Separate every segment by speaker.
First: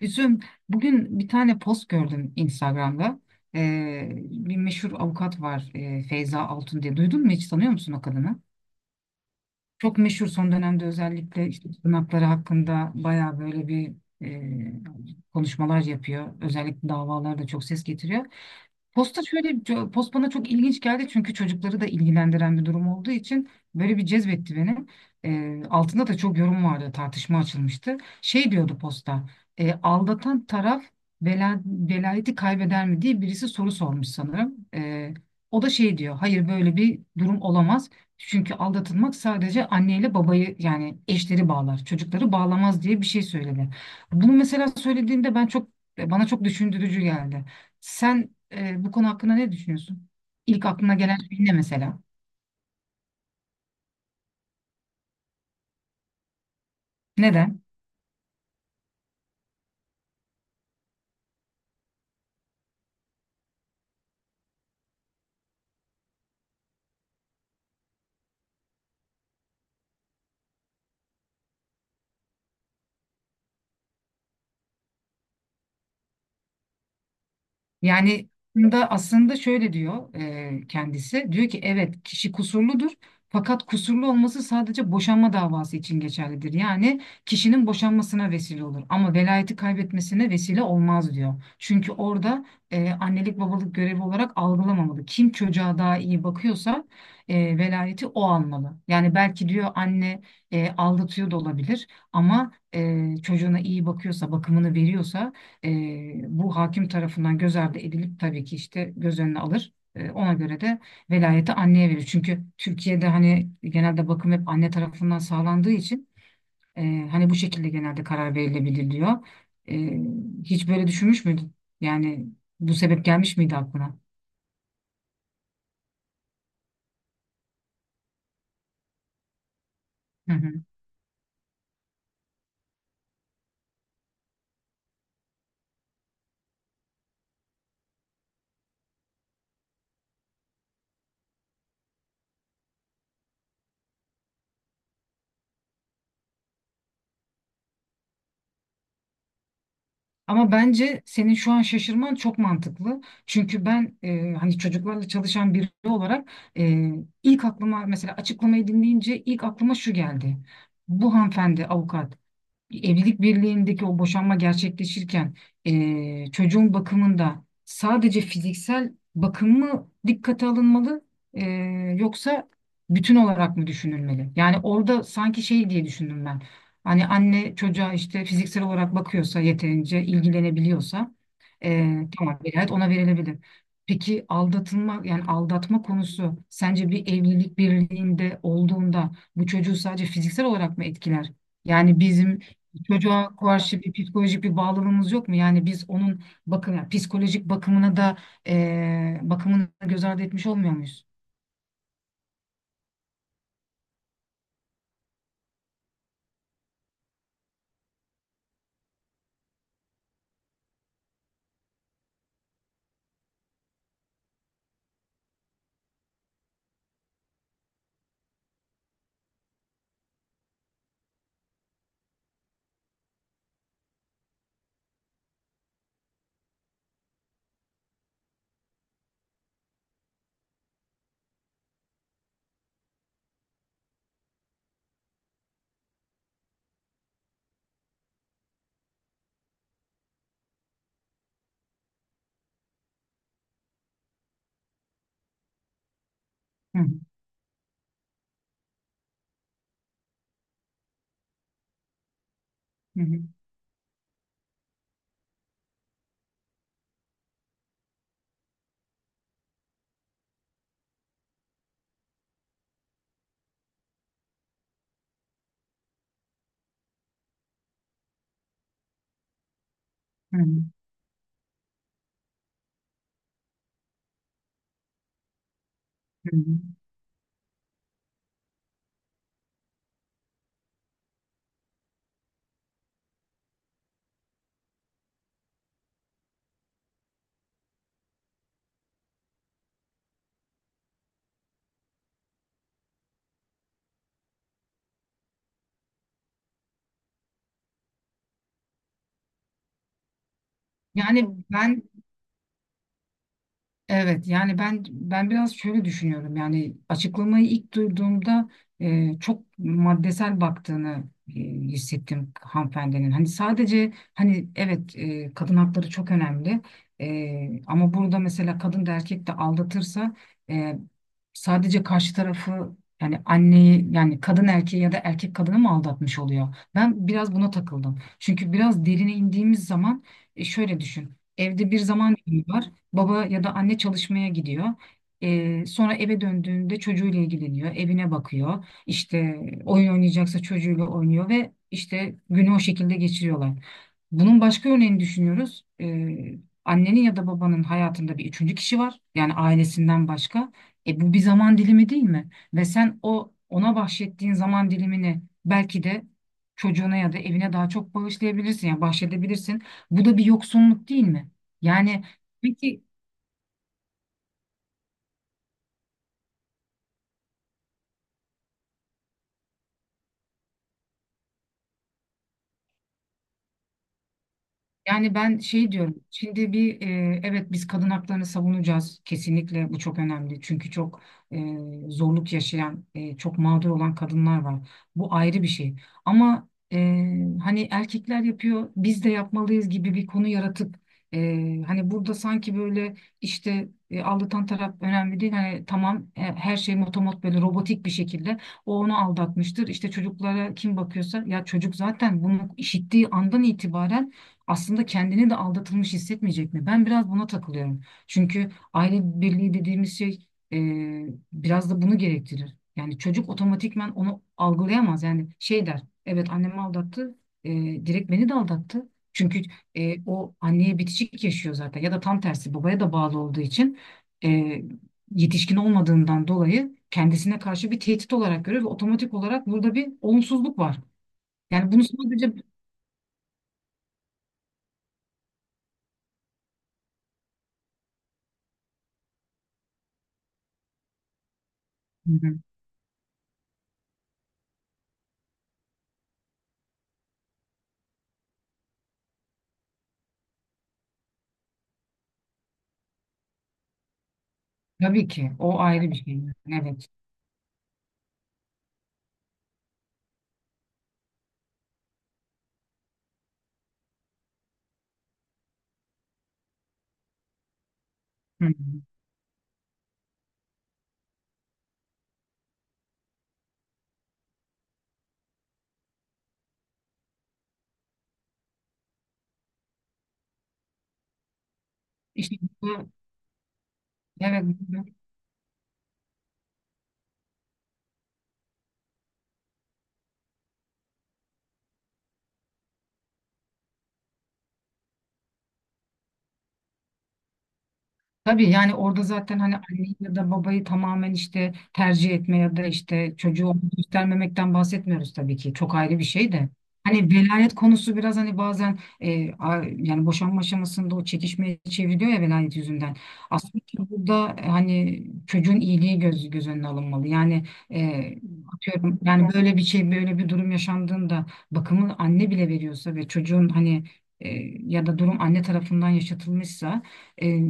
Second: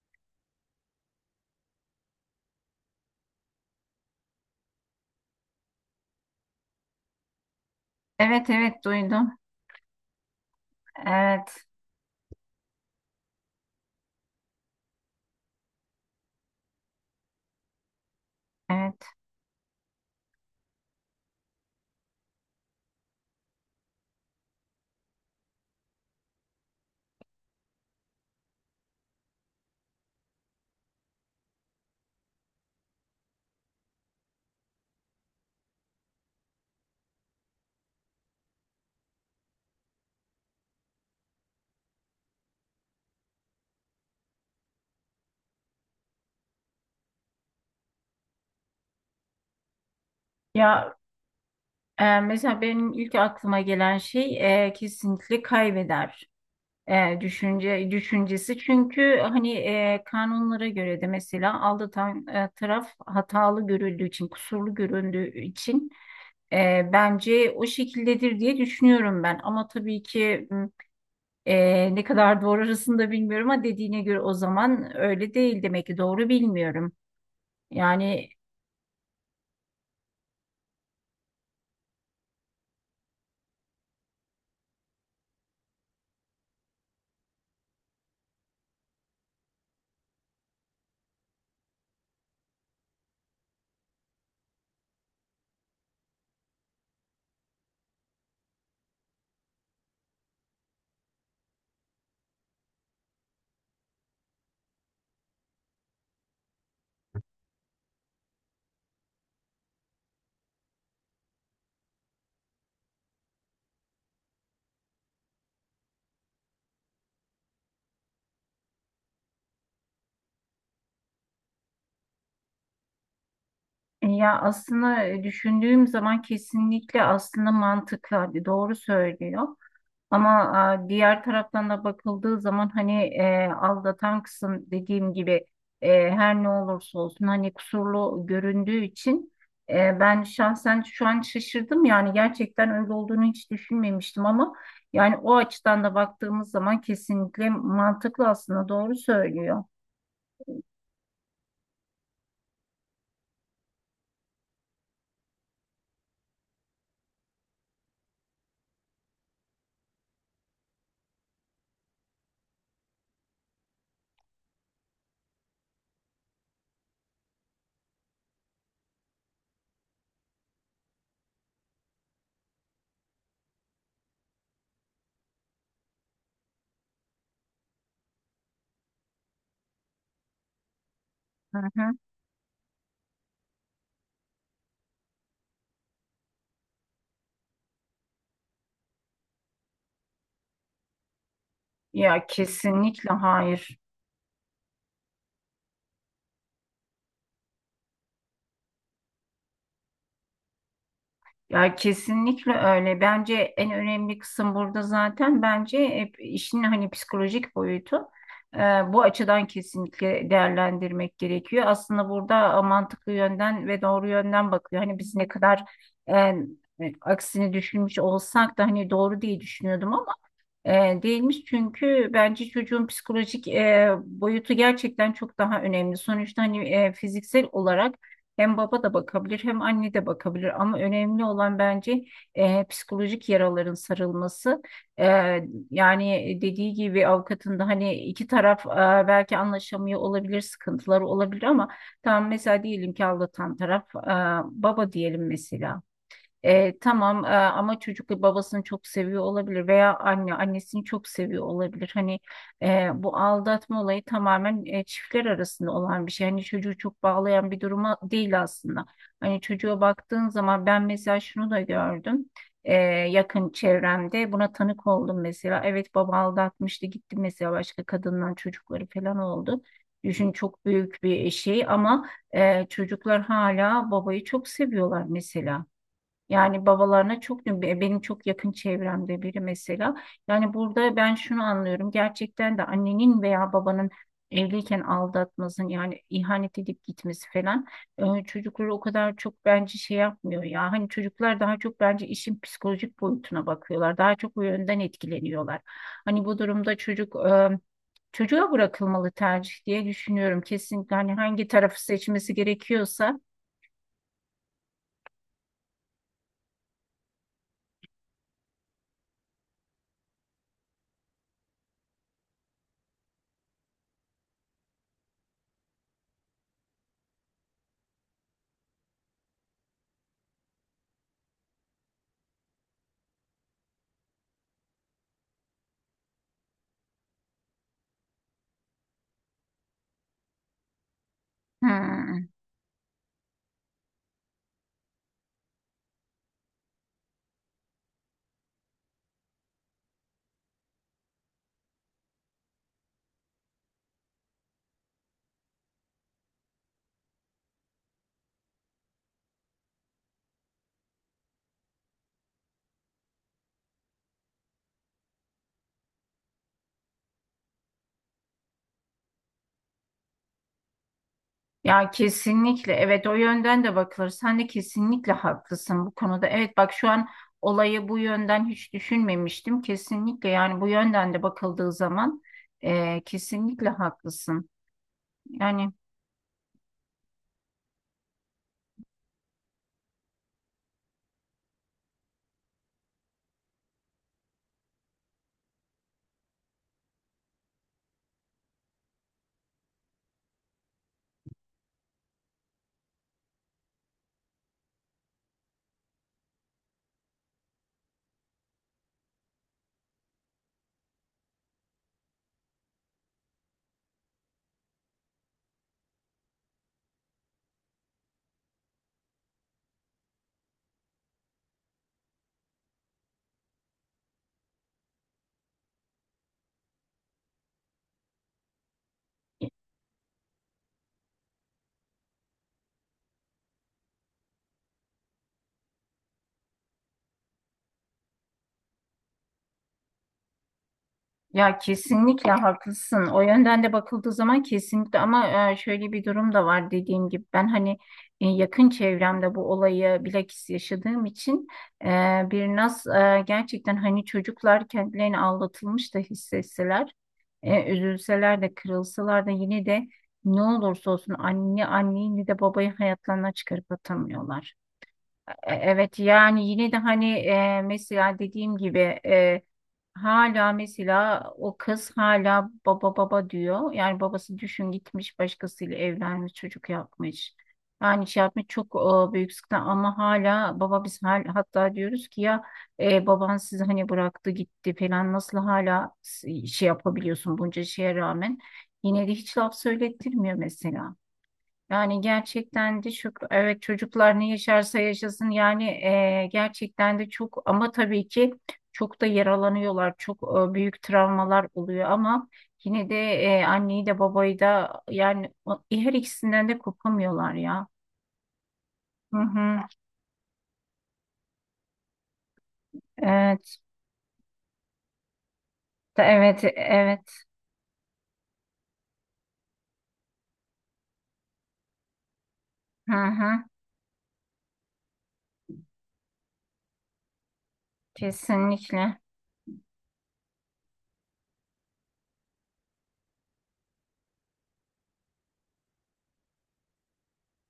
Speaker 1: Üzüm. Bugün bir tane post gördüm Instagram'da. Bir meşhur avukat var, Feyza Altun diye. Duydun mu, hiç tanıyor musun o kadını?
Speaker 2: Evet, evet, duydum.
Speaker 1: Çok meşhur son dönemde, özellikle
Speaker 2: Evet,
Speaker 1: işte tırnakları hakkında baya böyle bir konuşmalar yapıyor. Özellikle davalarda çok ses getiriyor.
Speaker 2: evet.
Speaker 1: Posta şöyle post bana çok ilginç geldi, çünkü çocukları da ilgilendiren bir durum olduğu için böyle bir cezbetti beni. Altında da çok yorum vardı, tartışma açılmıştı. Şey diyordu posta, aldatan taraf velayeti kaybeder mi diye birisi soru sormuş sanırım. O da şey diyor, hayır böyle bir durum olamaz. Çünkü aldatılmak sadece anneyle babayı yani eşleri bağlar, çocukları bağlamaz diye bir şey söyledi. Bunu mesela söylediğinde ben çok bana çok düşündürücü geldi. Sen bu konu hakkında ne düşünüyorsun? İlk aklına
Speaker 2: Ya,
Speaker 1: gelen şey ne mesela?
Speaker 2: mesela benim ilk aklıma gelen şey, kesinlikle kaybeder
Speaker 1: Neden?
Speaker 2: düşünce düşüncesi. Çünkü hani, kanunlara göre de mesela aldatan taraf hatalı görüldüğü için, kusurlu göründüğü için, bence o şekildedir diye düşünüyorum ben. Ama tabii ki ne kadar doğru arasında bilmiyorum ama dediğine göre o zaman öyle değil demek ki, doğru bilmiyorum.
Speaker 1: Yani
Speaker 2: Yani,
Speaker 1: da aslında şöyle diyor kendisi. Diyor ki evet, kişi kusurludur fakat kusurlu olması sadece boşanma davası için geçerlidir. Yani kişinin boşanmasına vesile olur ama velayeti kaybetmesine vesile olmaz diyor. Çünkü orada annelik babalık görevi olarak algılamamalı. Kim çocuğa daha iyi bakıyorsa velayeti o almalı. Yani belki diyor anne aldatıyor da olabilir ama çocuğuna iyi bakıyorsa, bakımını veriyorsa bu hakim tarafından göz ardı edilip tabii ki işte göz önüne alır. Ona göre de velayeti anneye verir. Çünkü Türkiye'de hani genelde bakım hep anne tarafından sağlandığı için e, hani bu şekilde genelde karar verilebililiyor. E, Hiç böyle düşünmüş müydün? Yani bu sebep gelmiş miydi aklına?
Speaker 2: ya aslında, düşündüğüm zaman kesinlikle aslında mantıklı, hadi doğru söylüyor. Ama
Speaker 1: Hı hı.
Speaker 2: diğer taraftan da bakıldığı zaman, hani, aldatan kısım dediğim gibi, her ne olursa olsun, hani kusurlu göründüğü için, ben şahsen şu an şaşırdım, yani gerçekten öyle olduğunu hiç düşünmemiştim ama yani o açıdan da baktığımız zaman kesinlikle mantıklı, aslında doğru söylüyor.
Speaker 1: Ama bence senin şu an şaşırman çok mantıklı. Çünkü ben, hani çocuklarla çalışan biri olarak, e, ilk aklıma mesela açıklamayı dinleyince ilk aklıma şu geldi. Bu hanımefendi avukat, evlilik birliğindeki o boşanma gerçekleşirken çocuğun bakımında sadece fiziksel bakım mı dikkate alınmalı, yoksa bütün olarak mı düşünülmeli? Yani orada sanki şey diye düşündüm ben. Hani anne çocuğa işte fiziksel olarak bakıyorsa, yeterince ilgilenebiliyorsa
Speaker 2: Hı hı.
Speaker 1: tamam, velayet ona verilebilir. Peki aldatılma, yani aldatma konusu sence bir evlilik birliğinde olduğunda bu çocuğu sadece fiziksel olarak mı etkiler? Yani
Speaker 2: Ya
Speaker 1: bizim
Speaker 2: kesinlikle
Speaker 1: çocuğa
Speaker 2: hayır.
Speaker 1: karşı bir psikolojik bir bağlılığımız yok mu? Yani biz onun yani psikolojik bakımına da bakımını göz ardı etmiş olmuyor muyuz?
Speaker 2: Ya kesinlikle öyle. Bence en önemli kısım burada, zaten bence hep işin hani psikolojik boyutu. Ee, Bu açıdan kesinlikle değerlendirmek gerekiyor. Aslında burada mantıklı yönden ve doğru yönden bakıyor. Hani biz ne kadar e, aksini düşünmüş olsak da hani doğru diye düşünüyordum, e, değilmiş. Çünkü bence çocuğun psikolojik, boyutu gerçekten çok daha önemli. Sonuçta hani, fiziksel olarak hem baba da bakabilir, hem anne de bakabilir, ama önemli olan bence, psikolojik yaraların sarılması. E, Yani dediği gibi avukatın da, hani iki taraf belki anlaşamıyor olabilir, sıkıntıları olabilir ama tam mesela diyelim ki aldatan taraf, baba diyelim mesela.
Speaker 1: Hı hı,
Speaker 2: Tamam ama çocuk babasını çok seviyor olabilir veya anne annesini çok seviyor olabilir. Hani,
Speaker 1: hı
Speaker 2: bu
Speaker 1: hı,
Speaker 2: aldatma olayı tamamen çiftler arasında olan bir şey. Hani çocuğu çok bağlayan bir duruma değil aslında. Hani çocuğa baktığın zaman ben mesela şunu da gördüm. e, Yakın çevremde buna tanık oldum mesela. Evet, baba aldatmıştı, gitti mesela, başka kadından çocukları falan oldu. Düşün,
Speaker 1: hı hı,
Speaker 2: çok büyük bir şey ama, çocuklar hala babayı çok seviyorlar mesela.
Speaker 1: hı hı.
Speaker 2: Yani babalarına çok, benim çok yakın çevremde biri mesela. Yani burada ben şunu anlıyorum. Gerçekten de annenin veya babanın evliyken aldatmasın, yani ihanet edip gitmesi falan, çocukları o kadar çok bence şey yapmıyor ya. Hani çocuklar daha çok bence işin psikolojik boyutuna bakıyorlar. Daha çok bu yönden etkileniyorlar. Hani bu durumda çocuk, çocuğa bırakılmalı tercih diye düşünüyorum. Kesinlikle, hani
Speaker 1: Yani
Speaker 2: hangi
Speaker 1: ben
Speaker 2: tarafı seçmesi gerekiyorsa.
Speaker 1: Evet yani ben biraz şöyle düşünüyorum, yani açıklamayı ilk duyduğumda çok maddesel baktığını hissettim hanımefendinin. Hani sadece hani evet, kadın hakları çok önemli. Ama burada mesela kadın da erkek de aldatırsa e, sadece karşı tarafı, yani anneyi, yani kadın erkeği ya da erkek kadını mı aldatmış oluyor? Ben biraz buna takıldım. Çünkü biraz derine indiğimiz zaman, şöyle düşün. Evde bir zaman
Speaker 2: Hmm.
Speaker 1: dilimi var. Baba ya da anne çalışmaya gidiyor. Sonra eve döndüğünde çocuğuyla ilgileniyor, evine bakıyor. İşte oyun oynayacaksa çocuğuyla oynuyor ve işte günü o şekilde geçiriyorlar. Bunun başka örneğini düşünüyoruz. Annenin ya da babanın hayatında bir üçüncü kişi var. Yani ailesinden başka. Bu bir zaman dilimi değil mi? Ve sen ona bahşettiğin zaman dilimini belki de çocuğuna ya da evine daha çok bağışlayabilirsin. Yani bahşedebilirsin. Bu da bir yoksunluk değil mi?
Speaker 2: Ya
Speaker 1: Yani
Speaker 2: kesinlikle,
Speaker 1: peki,
Speaker 2: evet, o yönden de bakılır. Sen de kesinlikle haklısın bu konuda. Evet, bak şu an olayı bu yönden hiç düşünmemiştim. Kesinlikle, yani bu yönden de bakıldığı zaman kesinlikle haklısın.
Speaker 1: yani ben
Speaker 2: Yani
Speaker 1: şey diyorum. Şimdi bir, evet, biz kadın haklarını savunacağız. Kesinlikle bu çok önemli. Çünkü çok e, zorluk yaşayan, çok mağdur olan kadınlar var. Bu ayrı bir şey. Ama hani erkekler yapıyor, biz de yapmalıyız gibi bir konu yaratıp hani burada sanki böyle işte aldatan taraf önemli değil. Hani tamam, her şey motomot böyle robotik bir şekilde onu aldatmıştır. İşte çocuklara kim bakıyorsa, ya çocuk zaten bunu işittiği andan itibaren aslında kendini de aldatılmış hissetmeyecek mi? Ben biraz buna takılıyorum. Çünkü aile birliği dediğimiz şey, e, biraz da bunu gerektirir. Yani çocuk otomatikman onu algılayamaz. Yani şey der, evet annemi aldattı, e, direkt beni de aldattı. Çünkü o anneye bitişik yaşıyor zaten, ya da tam tersi, babaya da bağlı olduğu için e, yetişkin olmadığından dolayı kendisine karşı bir tehdit olarak görüyor ve otomatik olarak burada bir olumsuzluk var.
Speaker 2: ya
Speaker 1: Yani bunu
Speaker 2: kesinlikle
Speaker 1: sadece...
Speaker 2: haklısın. O yönden de bakıldığı zaman kesinlikle, ama şöyle bir durum da var dediğim gibi. Ben hani, yakın çevremde bu olayı bilakis yaşadığım için, e,
Speaker 1: Hı hı.
Speaker 2: gerçekten hani çocuklar kendilerini aldatılmış da hissetseler, üzülseler de, kırılsalar da, yine de ne olursa olsun anne, anneyi de babayı hayatlarına çıkarıp atamıyorlar.
Speaker 1: Tabii ki. O ayrı bir
Speaker 2: Evet,
Speaker 1: şey.
Speaker 2: yani yine de
Speaker 1: Evet.
Speaker 2: hani, mesela dediğim gibi, e, hala mesela o kız hala baba baba diyor. Yani babası düşün, gitmiş başkasıyla evlenmiş, çocuk yapmış. Yani şey yapmış,
Speaker 1: Hı
Speaker 2: çok
Speaker 1: hı.
Speaker 2: büyük sıkıntı ama hala baba, biz hatta diyoruz ki ya, baban sizi hani bıraktı gitti falan, nasıl hala şey yapabiliyorsun bunca şeye rağmen. Yine de hiç laf söylettirmiyor mesela. Yani
Speaker 1: İşte
Speaker 2: gerçekten de
Speaker 1: bu,
Speaker 2: çok, evet, çocuklar ne
Speaker 1: evet.
Speaker 2: yaşarsa yaşasın yani, gerçekten de çok, ama tabii ki çok da yaralanıyorlar, çok büyük travmalar oluyor ama yine de anneyi de babayı da, yani her ikisinden de kopamıyorlar ya.
Speaker 1: Tabii yani orada
Speaker 2: Hı
Speaker 1: zaten hani
Speaker 2: hı.
Speaker 1: anneyi ya da babayı tamamen işte tercih etme ya da işte çocuğu
Speaker 2: Evet.
Speaker 1: ona göstermemekten bahsetmiyoruz tabii ki. Çok ayrı bir şey
Speaker 2: Evet,
Speaker 1: de. Hani
Speaker 2: evet.
Speaker 1: velayet konusu biraz hani bazen yani boşanma aşamasında o çekişmeye çeviriyor ya, velayet
Speaker 2: Hı
Speaker 1: yüzünden.
Speaker 2: hı.
Speaker 1: Aslında burada hani çocuğun iyiliği göz önüne alınmalı. Yani e,
Speaker 2: Kesinlikle.
Speaker 1: atıyorum, yani böyle bir şey, böyle bir durum yaşandığında, bakımı anne bile veriyorsa ve çocuğun hani e, ya da durum anne tarafından yaşatılmışsa, e,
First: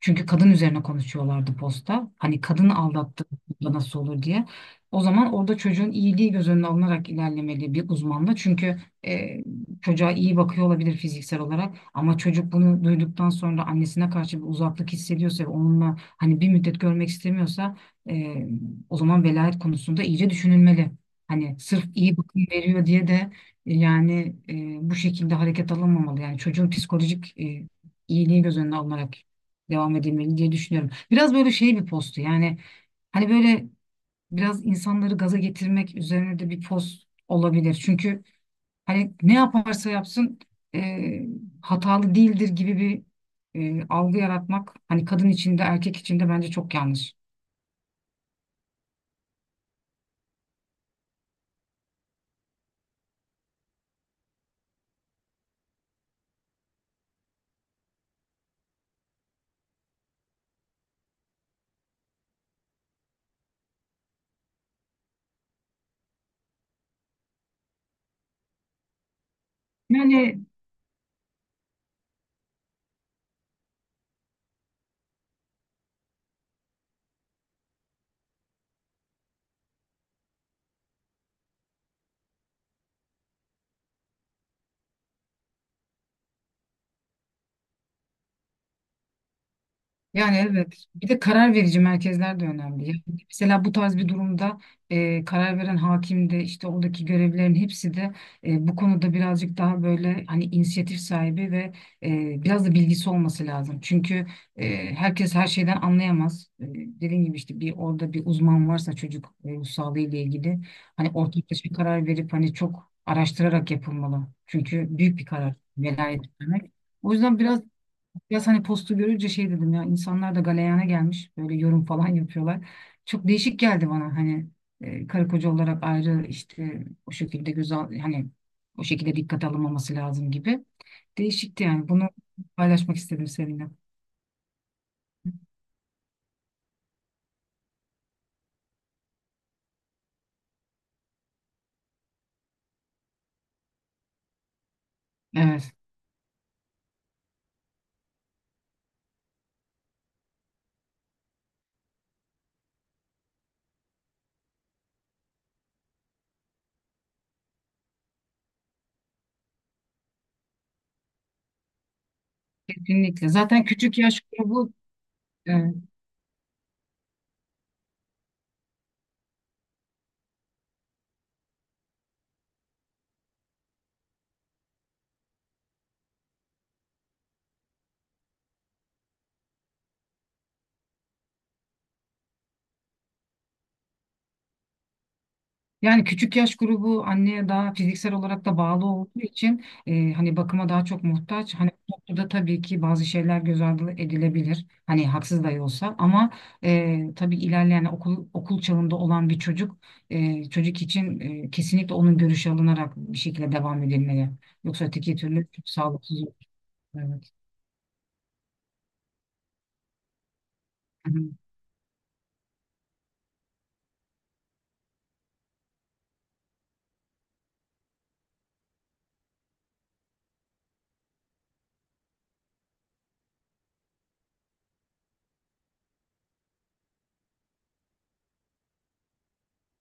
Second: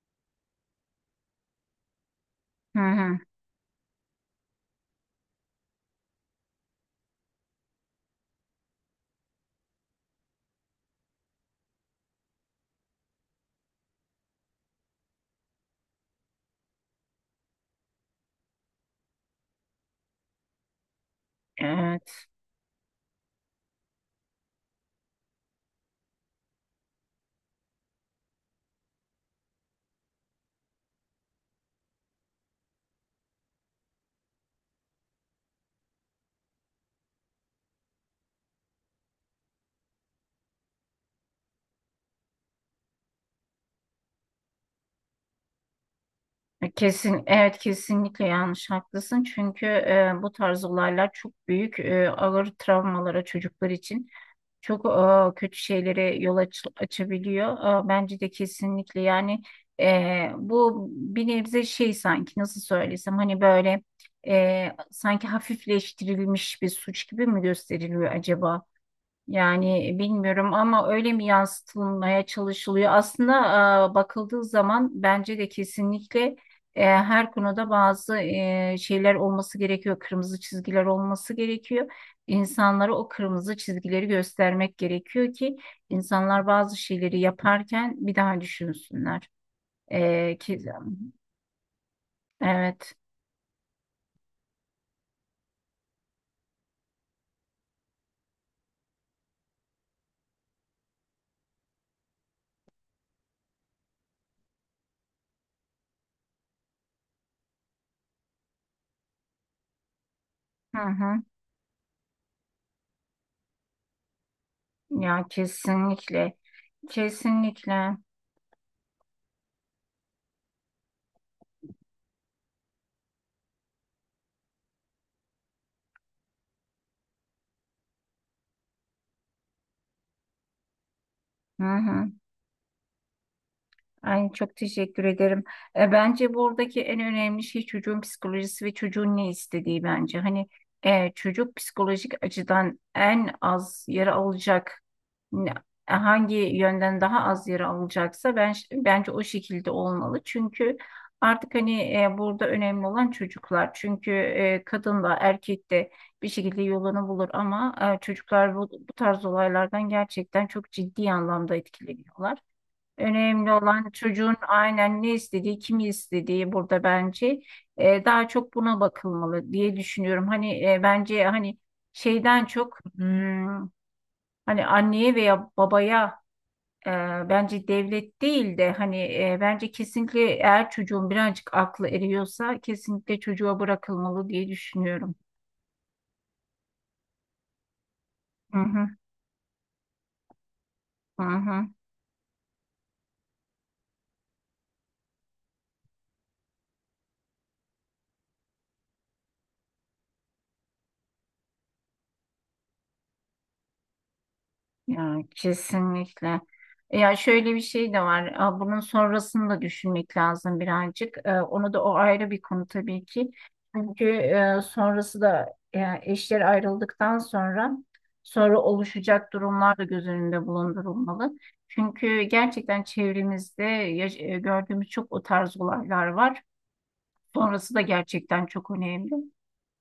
Speaker 1: çünkü kadın üzerine konuşuyorlardı posta. Hani
Speaker 2: Hı
Speaker 1: kadını
Speaker 2: hı.
Speaker 1: aldattı da nasıl olur diye. O zaman orada çocuğun iyiliği göz önüne alınarak ilerlemeli, bir uzmanla. Çünkü e, çocuğa iyi bakıyor olabilir fiziksel olarak, ama çocuk bunu duyduktan sonra annesine karşı bir uzaklık hissediyorsa ve onunla hani bir müddet görmek istemiyorsa, e, o zaman velayet konusunda iyice düşünülmeli. Hani sırf iyi
Speaker 2: Evet.
Speaker 1: bakım veriyor diye de bu şekilde hareket alınmamalı. Yani çocuğun psikolojik iyiliği göz önüne alınarak devam edilmeli diye düşünüyorum. Biraz böyle şey bir postu, yani hani böyle biraz insanları gaza getirmek üzerine de bir post olabilir. Çünkü hani ne yaparsa yapsın e, hatalı değildir gibi bir algı yaratmak, hani kadın içinde erkek içinde bence çok yanlış.
Speaker 2: Kesin, evet, kesinlikle yanlış, haklısın, çünkü bu tarz olaylar çok büyük, ağır travmalara, çocuklar için çok kötü şeylere açabiliyor. Bence de kesinlikle, yani bu bir nebze şey, sanki nasıl söylesem, hani böyle, sanki hafifleştirilmiş bir suç gibi mi gösteriliyor acaba? Yani
Speaker 1: Yani
Speaker 2: bilmiyorum ama öyle mi yansıtılmaya çalışılıyor? Aslında, bakıldığı zaman bence de kesinlikle, her konuda bazı, şeyler olması gerekiyor. Kırmızı çizgiler olması gerekiyor. İnsanlara o kırmızı çizgileri göstermek gerekiyor ki insanlar bazı şeyleri yaparken bir daha düşünsünler.
Speaker 1: Yani
Speaker 2: E, ki,
Speaker 1: evet. Bir de karar verici merkezler de önemli.
Speaker 2: evet.
Speaker 1: Yani mesela bu tarz bir durumda karar veren hakim de, işte oradaki görevlilerin hepsi de bu konuda birazcık daha böyle hani inisiyatif sahibi ve biraz da bilgisi olması lazım. Çünkü herkes her şeyden anlayamaz. E, dediğim gibi, işte bir orada bir uzman varsa, çocuk ruh sağlığı ile ilgili
Speaker 2: Hı
Speaker 1: hani
Speaker 2: hı.
Speaker 1: ortaklaşa bir karar verip hani çok araştırarak yapılmalı. Çünkü büyük bir
Speaker 2: Ya
Speaker 1: karar velayet
Speaker 2: kesinlikle.
Speaker 1: vermek. O yüzden biraz,
Speaker 2: Kesinlikle.
Speaker 1: biraz hani postu görünce şey dedim ya, insanlar da galeyana gelmiş, böyle yorum falan yapıyorlar. Çok değişik geldi bana, hani karı koca olarak ayrı, işte o şekilde güzel, hani o şekilde dikkat alınmaması lazım gibi.
Speaker 2: Hı
Speaker 1: Değişikti yani,
Speaker 2: hı.
Speaker 1: bunu paylaşmak istedim seninle.
Speaker 2: Ay, çok teşekkür ederim. Bence buradaki en önemli şey çocuğun psikolojisi ve çocuğun ne istediği bence. Hani, çocuk psikolojik açıdan en az yara alacak, ne-
Speaker 1: Evet,
Speaker 2: hangi yönden daha az yara alacaksa, ben bence o şekilde olmalı. Çünkü artık hani, burada önemli olan çocuklar. Çünkü kadın da erkek de bir şekilde yolunu bulur, ama çocuklar bu tarz olaylardan gerçekten çok ciddi anlamda etkileniyorlar.
Speaker 1: kesinlikle
Speaker 2: Önemli
Speaker 1: zaten
Speaker 2: olan
Speaker 1: küçük yaş
Speaker 2: çocuğun,
Speaker 1: grubu
Speaker 2: aynen, ne
Speaker 1: e,
Speaker 2: istediği, kimi istediği, burada bence daha çok buna bakılmalı diye düşünüyorum. Hani, bence hani şeyden çok, hmm, hani anneye veya babaya, e, bence devlet değil de hani, bence kesinlikle eğer çocuğun birazcık aklı eriyorsa kesinlikle çocuğa bırakılmalı diye düşünüyorum.
Speaker 1: yani küçük yaş grubu anneye daha fiziksel olarak da
Speaker 2: Hı hı,
Speaker 1: bağlı olduğu için hani bakıma daha çok
Speaker 2: hı
Speaker 1: muhtaç.
Speaker 2: hı.
Speaker 1: Hani bu noktada tabii ki bazı şeyler göz ardı edilebilir. Hani haksız da olsa, ama tabii ilerleyen okul çağında olan bir çocuk çocuk için kesinlikle onun görüşü alınarak bir şekilde devam edilmeli. Yoksa
Speaker 2: Ya
Speaker 1: öteki türlü çok sağlıksız olur.
Speaker 2: kesinlikle. Ya
Speaker 1: Evet.
Speaker 2: şöyle bir şey de var. Aa, bunun sonrasını da düşünmek lazım
Speaker 1: Hı
Speaker 2: birazcık.
Speaker 1: hı.
Speaker 2: Onu da, o ayrı bir konu tabii ki. Çünkü sonrası da, yani eşler ayrıldıktan sonra oluşacak durumlar da göz önünde bulundurulmalı. Çünkü gerçekten çevremizde gördüğümüz çok o tarz olaylar var. Sonrası da gerçekten çok önemli.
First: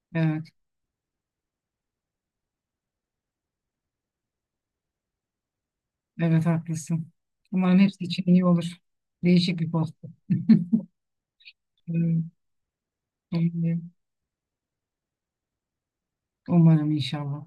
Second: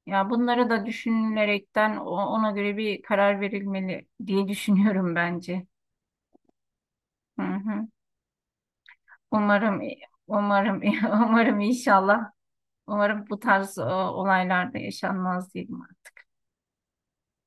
Speaker 2: Ya
Speaker 1: Evet,
Speaker 2: bunları da düşünülerekten ona göre bir karar verilmeli diye düşünüyorum bence.
Speaker 1: evet haklısın.
Speaker 2: Hı
Speaker 1: Umarım
Speaker 2: hı.
Speaker 1: hepsi için iyi olur. Değişik bir
Speaker 2: Umarım,
Speaker 1: post.
Speaker 2: umarım, umarım inşallah. Umarım bu tarz
Speaker 1: Umarım,
Speaker 2: olaylar da yaşanmaz diyeyim.
Speaker 1: umarım inşallah.